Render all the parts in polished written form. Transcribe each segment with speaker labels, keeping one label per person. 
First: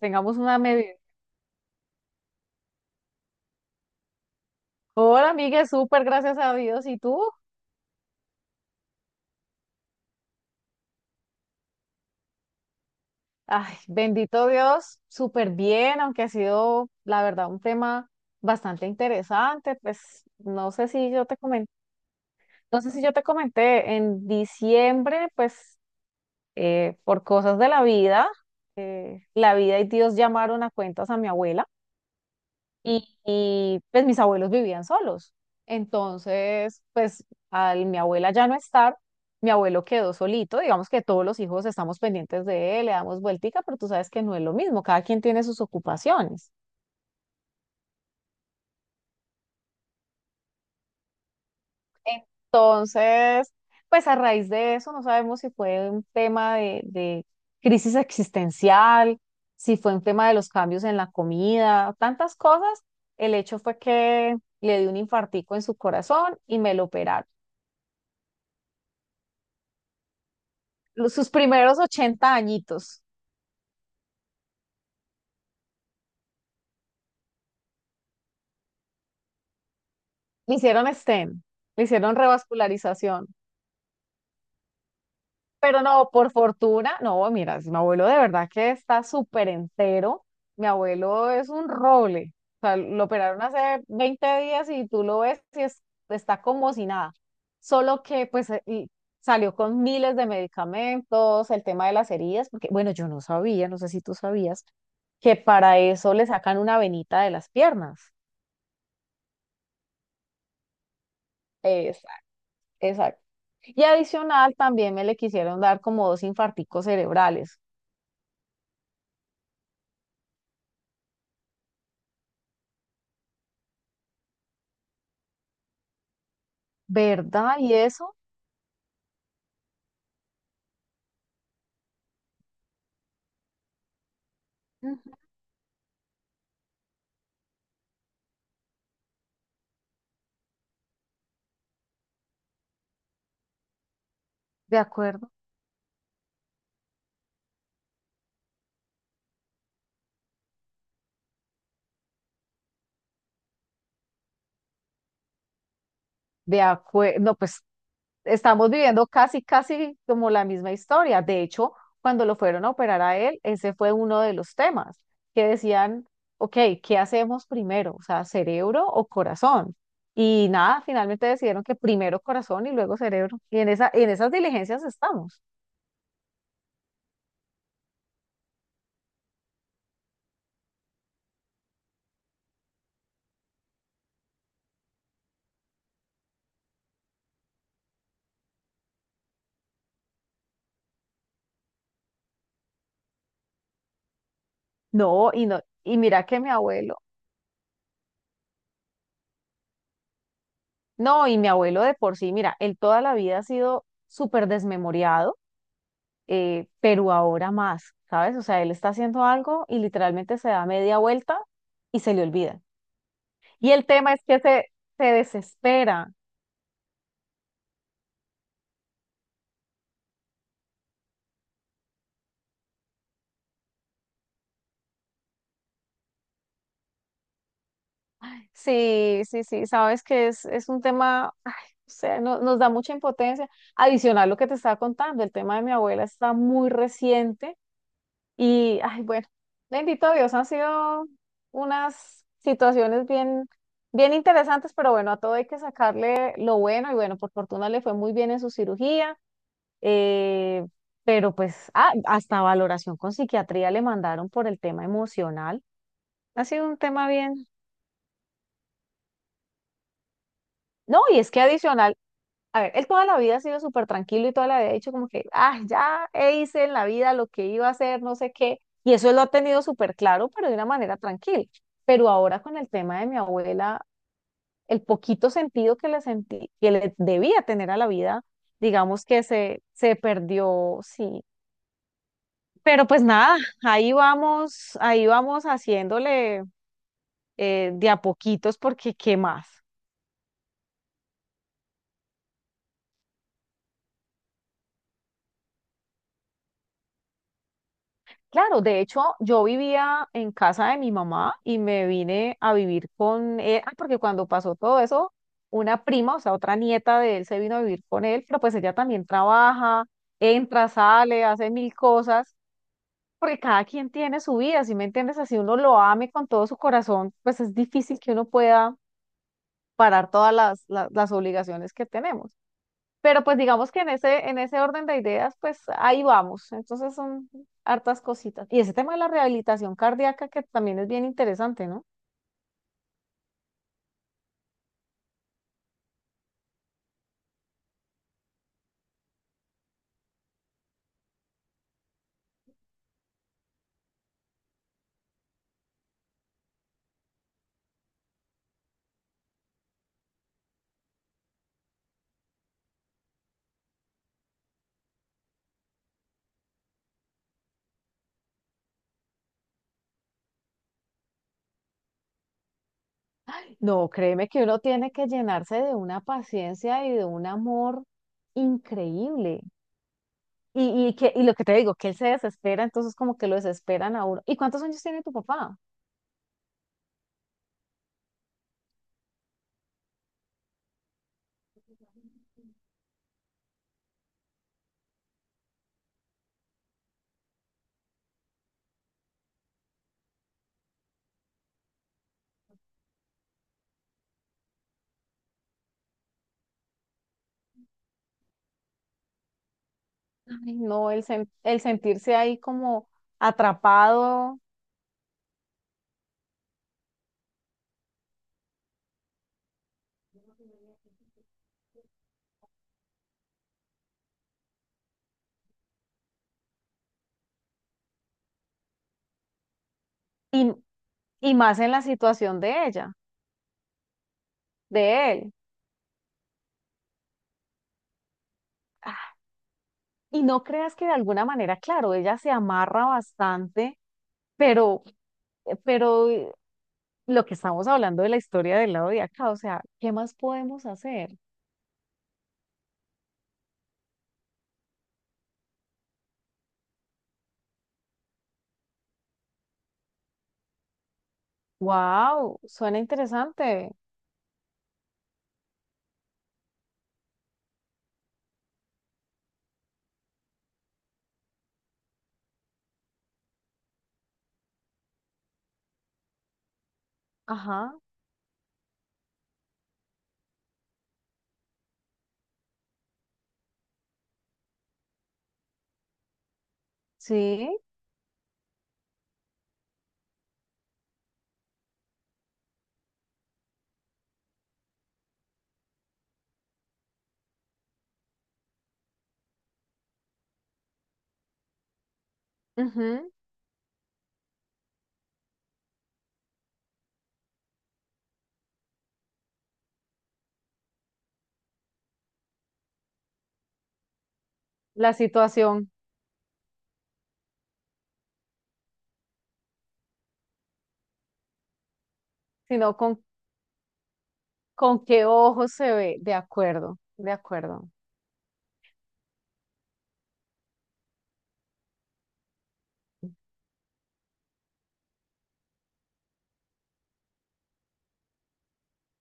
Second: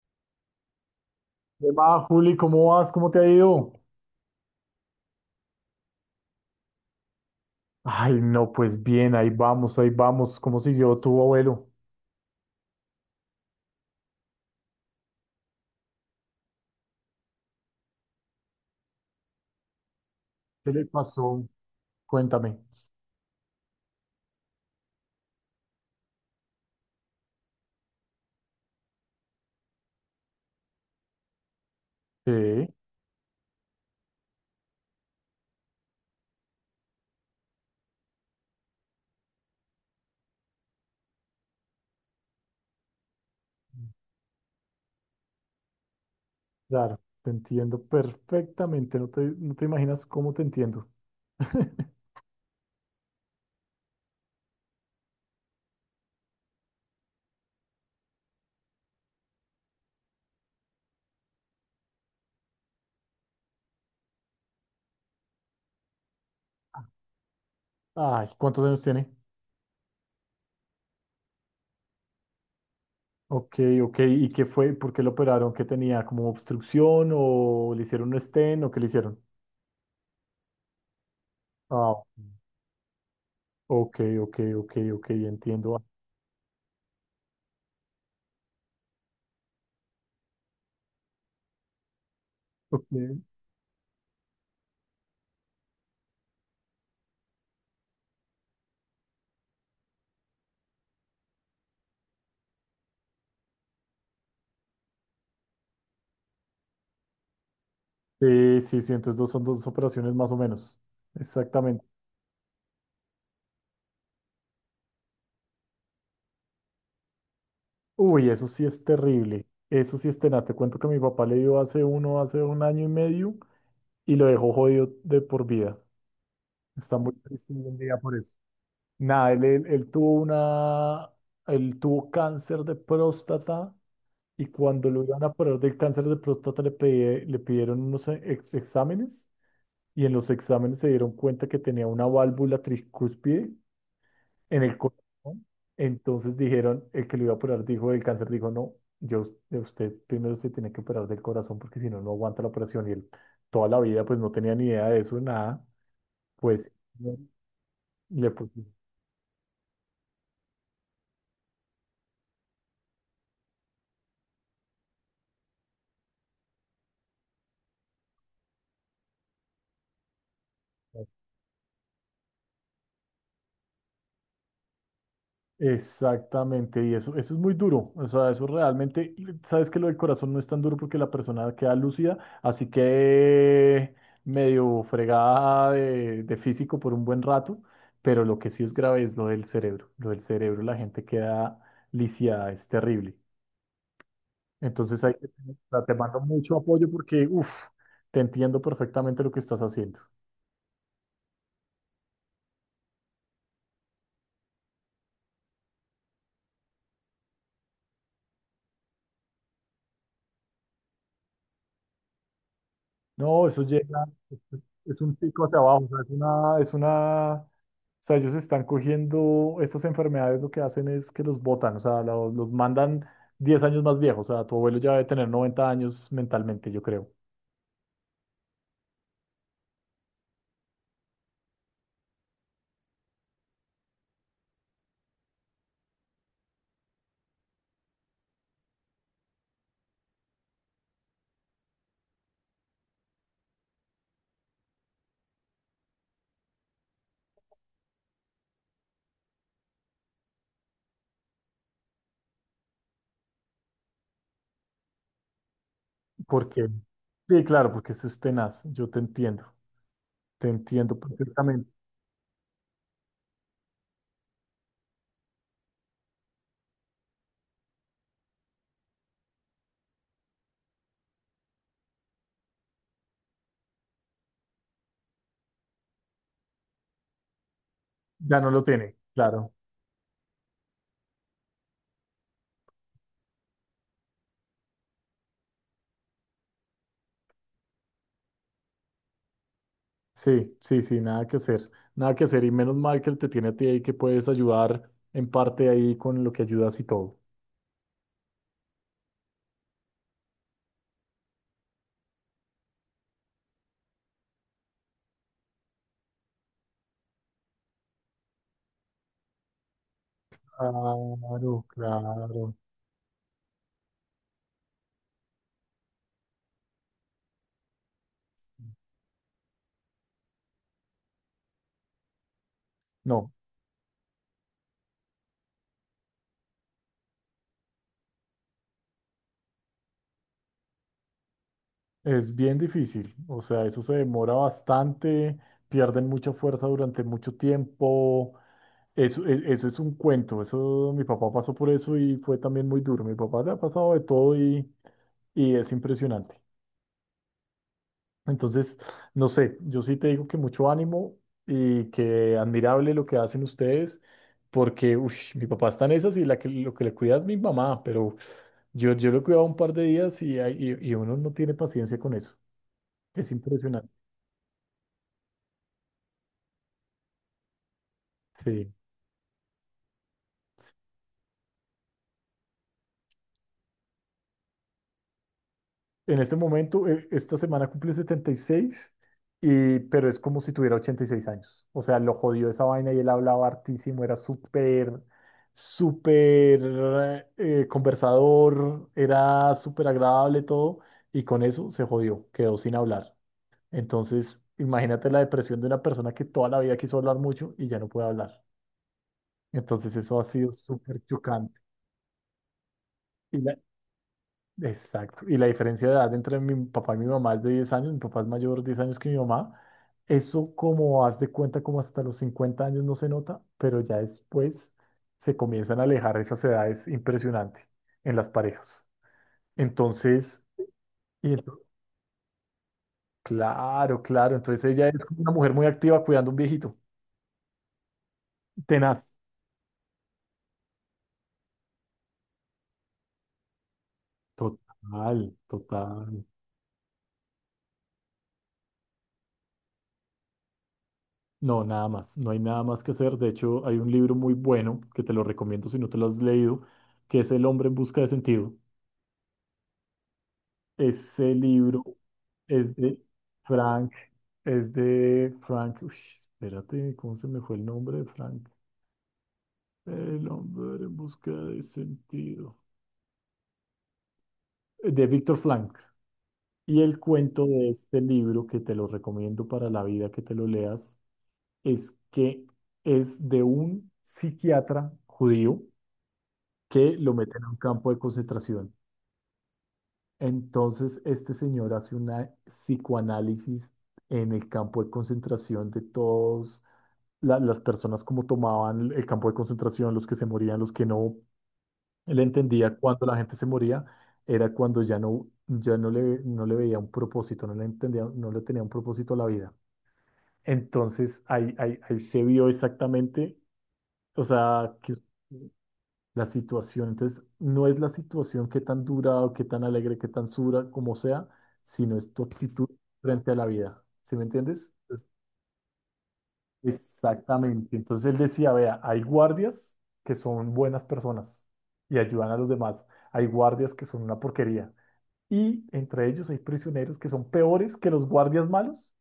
Speaker 1: Tengamos una medida.
Speaker 2: ¿Qué más, Juli? ¿Cómo vas? ¿Cómo te ha ido?
Speaker 1: Hola, amiga, súper gracias a Dios. ¿Y tú?
Speaker 2: Ay, no, pues bien, ahí vamos, ahí vamos. ¿Cómo siguió tu abuelo?
Speaker 1: Ay, bendito Dios, súper bien, aunque ha sido, la verdad, un tema bastante interesante.
Speaker 2: ¿Qué le pasó? Cuéntame.
Speaker 1: No sé si yo te comenté, en diciembre, pues por cosas de la vida y Dios llamaron a cuentas a mi abuela.
Speaker 2: Sí,
Speaker 1: Y pues mis abuelos vivían solos. Entonces, pues al mi abuela ya no estar, mi abuelo quedó solito. Digamos que todos los hijos estamos pendientes de él, le damos vueltica, pero tú sabes que no es lo mismo, cada quien tiene sus ocupaciones.
Speaker 2: claro, te entiendo perfectamente. No te imaginas cómo te entiendo.
Speaker 1: Entonces, pues a raíz de eso, no sabemos si fue un tema de crisis existencial, si fue un tema de los cambios en la comida, tantas cosas. El hecho fue que le dio un infartico en su corazón y me lo operaron.
Speaker 2: Ay, ¿cuántos años tiene?
Speaker 1: Sus primeros 80 añitos.
Speaker 2: Ok, ok. ¿Y qué fue? ¿Por qué lo operaron? ¿Qué tenía? ¿Como obstrucción o le hicieron un stent o qué le hicieron?
Speaker 1: Le hicieron stem, le
Speaker 2: Ah,
Speaker 1: hicieron revascularización.
Speaker 2: ok, ok, ok, ok, entiendo.
Speaker 1: Pero no, por fortuna, no, mira, mi abuelo de verdad que está súper entero. Mi abuelo es un roble. O sea,
Speaker 2: Ok.
Speaker 1: lo operaron hace 20 días y tú lo ves y está como si nada. Solo que pues y salió con miles de medicamentos, el tema de las heridas, porque bueno, yo no sabía, no sé si tú sabías, que para eso le sacan una venita de las piernas.
Speaker 2: Sí, sí, sí, entonces son dos operaciones más o menos. Exactamente.
Speaker 1: Exacto. Y adicional también me le quisieron dar como dos infarticos cerebrales.
Speaker 2: Uy, eso sí es terrible. Eso sí es tenaz. Te cuento que mi papá le dio hace un año y medio y lo dejó jodido de por vida. Está muy triste
Speaker 1: ¿Verdad?
Speaker 2: hoy
Speaker 1: ¿Y
Speaker 2: en día por
Speaker 1: eso?
Speaker 2: eso. Nada, él tuvo cáncer de próstata y cuando lo
Speaker 1: Ujú.
Speaker 2: iban a operar del cáncer de próstata le pidieron unos exámenes y en los exámenes se dieron cuenta que tenía una válvula tricúspide en
Speaker 1: De
Speaker 2: el
Speaker 1: acuerdo.
Speaker 2: corazón. Entonces dijeron, el que lo iba a operar dijo, el cáncer dijo, no, yo, de usted primero se tiene que operar del corazón porque si no, no aguanta la operación. Y él toda la vida pues no tenía ni idea de eso, nada.
Speaker 1: De
Speaker 2: Pues
Speaker 1: acuerdo. No, pues
Speaker 2: le puso.
Speaker 1: estamos viviendo casi, casi como la misma historia. De hecho, cuando lo fueron a operar a él, ese fue uno de los temas que decían, ok, ¿qué hacemos primero? O sea, ¿cerebro o corazón? Y nada, finalmente decidieron que primero corazón y luego cerebro. Y en esas diligencias estamos.
Speaker 2: Exactamente, y eso es muy duro, o sea, eso realmente, y sabes que lo del corazón no es tan duro porque la persona queda lúcida, así que medio fregada de físico por un buen rato, pero lo que sí es grave es lo del cerebro, la gente queda lisiada, es terrible. Entonces ahí te,
Speaker 1: No, y no,
Speaker 2: te
Speaker 1: y
Speaker 2: mando
Speaker 1: mira que mi
Speaker 2: mucho apoyo
Speaker 1: abuelo
Speaker 2: porque, uff, te entiendo perfectamente lo que estás haciendo.
Speaker 1: No, y mi abuelo de por sí, mira, él toda la vida ha sido súper desmemoriado, pero ahora más, ¿sabes? O sea, él está haciendo algo y literalmente se da media vuelta y se le olvida.
Speaker 2: No, eso
Speaker 1: Y el
Speaker 2: llega,
Speaker 1: tema es que se,
Speaker 2: es
Speaker 1: se
Speaker 2: un pico hacia abajo, o sea, es
Speaker 1: desespera.
Speaker 2: una, es una, o sea, ellos están cogiendo estas enfermedades, lo que hacen es que los botan, o sea, los mandan 10 años más viejos, o sea, tu abuelo ya debe tener 90 años mentalmente, yo creo.
Speaker 1: Sí, sí, sí, sabes que es un tema, ay, o sea, nos da mucha impotencia. Adicional lo que te estaba contando, el tema de mi abuela está muy reciente. Y, ay, bueno, bendito Dios, han sido unas situaciones bien, bien interesantes, pero bueno, a todo hay que sacarle lo bueno y bueno, por fortuna le fue muy bien en su cirugía, eh, pero pues hasta valoración con psiquiatría le mandaron por el tema emocional. Ha sido
Speaker 2: Porque,
Speaker 1: un tema
Speaker 2: sí,
Speaker 1: bien.
Speaker 2: claro, porque eso es tenaz, yo te entiendo
Speaker 1: No, y es que
Speaker 2: perfectamente.
Speaker 1: adicional, a ver, él toda la vida ha sido súper tranquilo y toda la vida ha dicho como que, ah, ya hice en la vida lo que iba a hacer, no sé qué. Y eso él lo ha tenido súper claro, pero de una manera tranquila. Pero ahora con el tema de mi abuela, el poquito sentido que le sentí, que le debía tener a la vida,
Speaker 2: Ya no lo tiene,
Speaker 1: digamos que
Speaker 2: claro.
Speaker 1: se perdió, sí. Pero pues nada, ahí vamos haciéndole, de a poquitos porque ¿qué más?
Speaker 2: Sí, sí, sí, nada que hacer, nada que hacer, y menos mal que él te tiene a ti ahí que puedes ayudar en parte ahí con lo que ayudas y todo.
Speaker 1: Claro, de hecho, yo vivía en casa de mi mamá y me vine a vivir con él, porque cuando pasó todo eso, una prima, o sea, otra nieta de él se vino a vivir con él, pero pues ella también trabaja, entra, sale, hace
Speaker 2: Claro,
Speaker 1: mil cosas,
Speaker 2: claro.
Speaker 1: porque cada quien tiene su vida, ¿sí me entiendes? Así uno lo ame con todo su corazón, pues es difícil que uno pueda parar todas las obligaciones que tenemos. Pero
Speaker 2: No,
Speaker 1: pues digamos que en ese orden de ideas, pues ahí vamos. Entonces son hartas cositas. Y ese tema de la rehabilitación cardíaca que también es bien interesante, ¿no?
Speaker 2: es bien difícil, o sea, eso se demora bastante, pierden mucha fuerza durante mucho tiempo, eso es un cuento, eso mi papá pasó por eso y fue también muy duro, mi papá le ha pasado de todo y es impresionante. Entonces, no sé, yo sí te digo que mucho ánimo y que admirable lo que hacen ustedes, porque ush, mi papá está en esas y la que, lo que le cuida es mi mamá, pero yo lo he cuidado un par de días y, y uno no tiene paciencia con eso, es
Speaker 1: No,
Speaker 2: impresionante.
Speaker 1: créeme que uno tiene que llenarse de una paciencia y de un amor
Speaker 2: Sí.
Speaker 1: increíble. Y lo que te digo, que él se desespera, entonces como que lo desesperan a uno. ¿Y cuántos años tiene tu papá?
Speaker 2: En este momento, esta semana cumple setenta y seis y pero es como si tuviera 86 años. O sea, lo jodió esa vaina y él hablaba hartísimo, era súper, súper conversador, era súper agradable todo, y con eso se jodió, quedó sin hablar. Entonces, imagínate la depresión de una persona que toda la vida quiso hablar mucho y ya no puede hablar. Entonces, eso ha sido
Speaker 1: Ay, no,
Speaker 2: súper chocante.
Speaker 1: el sentirse ahí como atrapado
Speaker 2: Exacto. Y la diferencia de edad entre mi papá y mi mamá es de 10 años. Mi papá es mayor 10 años que mi mamá. Eso como haz de cuenta, como hasta los 50 años no se nota, pero ya después se comienzan a alejar esas edades impresionante en las parejas. Entonces,
Speaker 1: y,
Speaker 2: y
Speaker 1: y más
Speaker 2: ento-
Speaker 1: en la situación de ella,
Speaker 2: claro, claro. Entonces ella es
Speaker 1: de
Speaker 2: como una
Speaker 1: él.
Speaker 2: mujer muy activa cuidando a un viejito. Tenaz.
Speaker 1: Y no creas que de alguna manera, claro, ella se amarra bastante, pero,
Speaker 2: Total,
Speaker 1: eh, pero
Speaker 2: total.
Speaker 1: eh, lo que estamos hablando de la historia del lado de acá, o sea, ¿qué más podemos hacer?
Speaker 2: No, nada más, no hay nada más que hacer. De hecho, hay un libro muy bueno que te lo recomiendo si no te lo has leído, que es El hombre en busca de sentido. Ese libro
Speaker 1: Wow,
Speaker 2: es
Speaker 1: suena
Speaker 2: de
Speaker 1: interesante.
Speaker 2: Frank, es de Frank, uy, espérate, ¿cómo se me fue el nombre de Frank? El hombre en busca de sentido. De Víctor Frank. Y el cuento de
Speaker 1: Ajá,
Speaker 2: este libro, que te lo recomiendo para la vida que te lo leas, es que es de un psiquiatra judío que lo meten
Speaker 1: sí,
Speaker 2: a un campo de concentración. Entonces, este señor hace una psicoanálisis en el campo de concentración de todos las personas como tomaban el campo de concentración, los que se morían, los que no. Él entendía cuando
Speaker 1: ujú,
Speaker 2: la gente se moría, era cuando ya no le, no le veía un propósito, no le entendía, no le tenía un propósito a la vida. Entonces, ahí se vio exactamente, o sea,
Speaker 1: la
Speaker 2: que
Speaker 1: situación,
Speaker 2: la situación. Entonces, no es la situación qué tan dura o qué tan alegre, qué tan sura, como sea, sino es tu actitud
Speaker 1: sino con,
Speaker 2: frente a la vida. ¿Sí me entiendes?
Speaker 1: qué
Speaker 2: Entonces,
Speaker 1: ojos se ve. De acuerdo, de acuerdo,
Speaker 2: exactamente. Entonces él decía, vea, hay guardias que son buenas personas y ayudan a los demás. Hay guardias que son una porquería. Y entre ellos hay prisioneros que son peores que los guardias malos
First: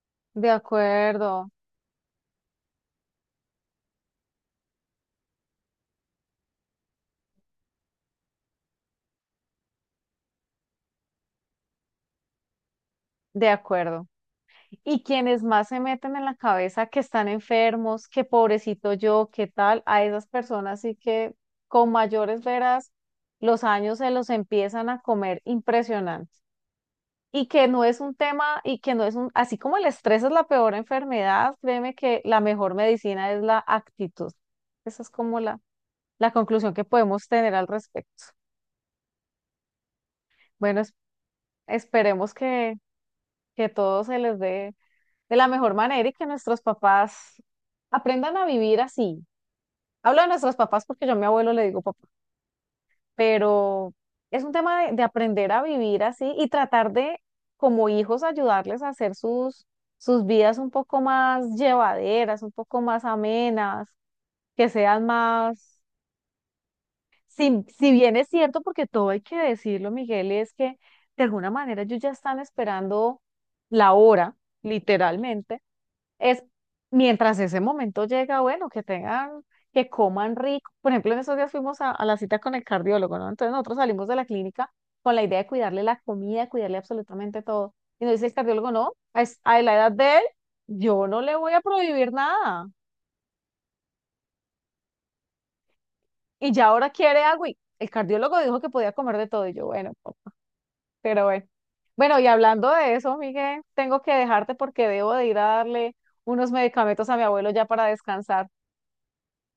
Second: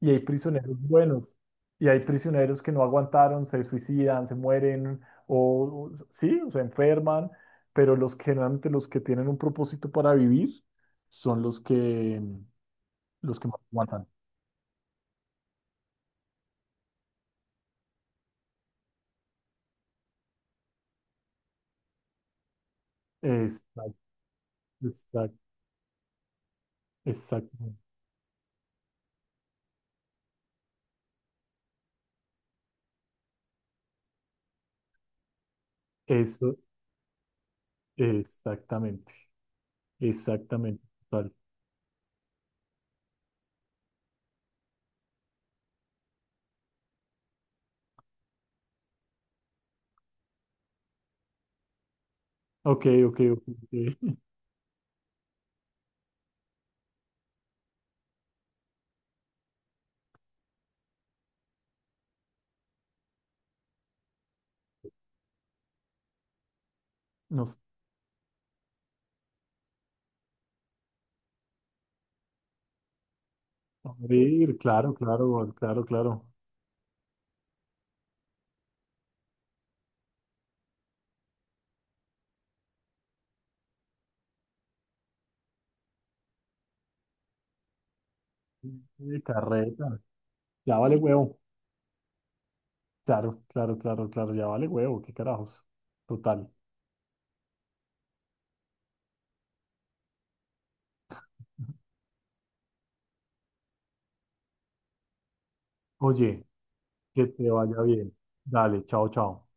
Speaker 2: y hay
Speaker 1: de
Speaker 2: prisioneros buenos,
Speaker 1: acuerdo,
Speaker 2: y hay prisioneros que no aguantaron, se suicidan, se mueren, sí, o se enferman, pero los que generalmente los que tienen un propósito para vivir son los que
Speaker 1: de
Speaker 2: más
Speaker 1: acuerdo.
Speaker 2: aguantan.
Speaker 1: Y quienes más se meten en la cabeza que están enfermos, que pobrecito yo, qué tal, a esas personas sí que con mayores veras los
Speaker 2: Exacto,
Speaker 1: años se los empiezan a
Speaker 2: exacto,
Speaker 1: comer impresionante.
Speaker 2: exacto.
Speaker 1: Y que no es un, así como el estrés es la peor enfermedad, créeme que la mejor medicina es la actitud. Esa es como la
Speaker 2: Eso,
Speaker 1: conclusión que podemos tener al respecto.
Speaker 2: exactamente,
Speaker 1: Bueno,
Speaker 2: exactamente. Total.
Speaker 1: esperemos que, todo se les dé de la mejor manera y que nuestros papás aprendan a vivir así. Hablo de nuestros papás porque yo a mi abuelo le digo papá,
Speaker 2: Ok, ok, ok.
Speaker 1: pero
Speaker 2: Ok.
Speaker 1: es un tema de aprender a vivir así y tratar de, como hijos, ayudarles a hacer sus, sus vidas un poco más llevaderas, un poco más amenas, que sean más...
Speaker 2: Nos,
Speaker 1: Si, si bien es cierto, porque todo hay que decirlo, Miguel, es que de alguna manera ellos ya están esperando la hora,
Speaker 2: abrir claro, claro,
Speaker 1: literalmente
Speaker 2: claro, claro.
Speaker 1: es mientras ese momento llega. Bueno, que tengan, que coman rico. Por ejemplo, en esos días fuimos a la cita con el cardiólogo, ¿no? Entonces nosotros salimos de la clínica con la idea de cuidarle la comida, cuidarle absolutamente todo. Y nos dice el cardiólogo, no, a la edad
Speaker 2: Carreta,
Speaker 1: de él,
Speaker 2: ya vale
Speaker 1: yo no le
Speaker 2: huevo.
Speaker 1: voy a prohibir nada.
Speaker 2: Claro, claro, claro, claro, ya vale huevo, qué carajos. Total.
Speaker 1: Y ya ahora quiere agua. Y el cardiólogo dijo que podía comer de todo. Y yo, bueno, pero bueno. Bueno, y hablando de eso, Miguel, tengo que dejarte porque debo de ir a darle
Speaker 2: Oye,
Speaker 1: unos medicamentos a mi
Speaker 2: que te
Speaker 1: abuelo ya
Speaker 2: vaya
Speaker 1: para
Speaker 2: bien.
Speaker 1: descansar.
Speaker 2: Dale, chao, chao.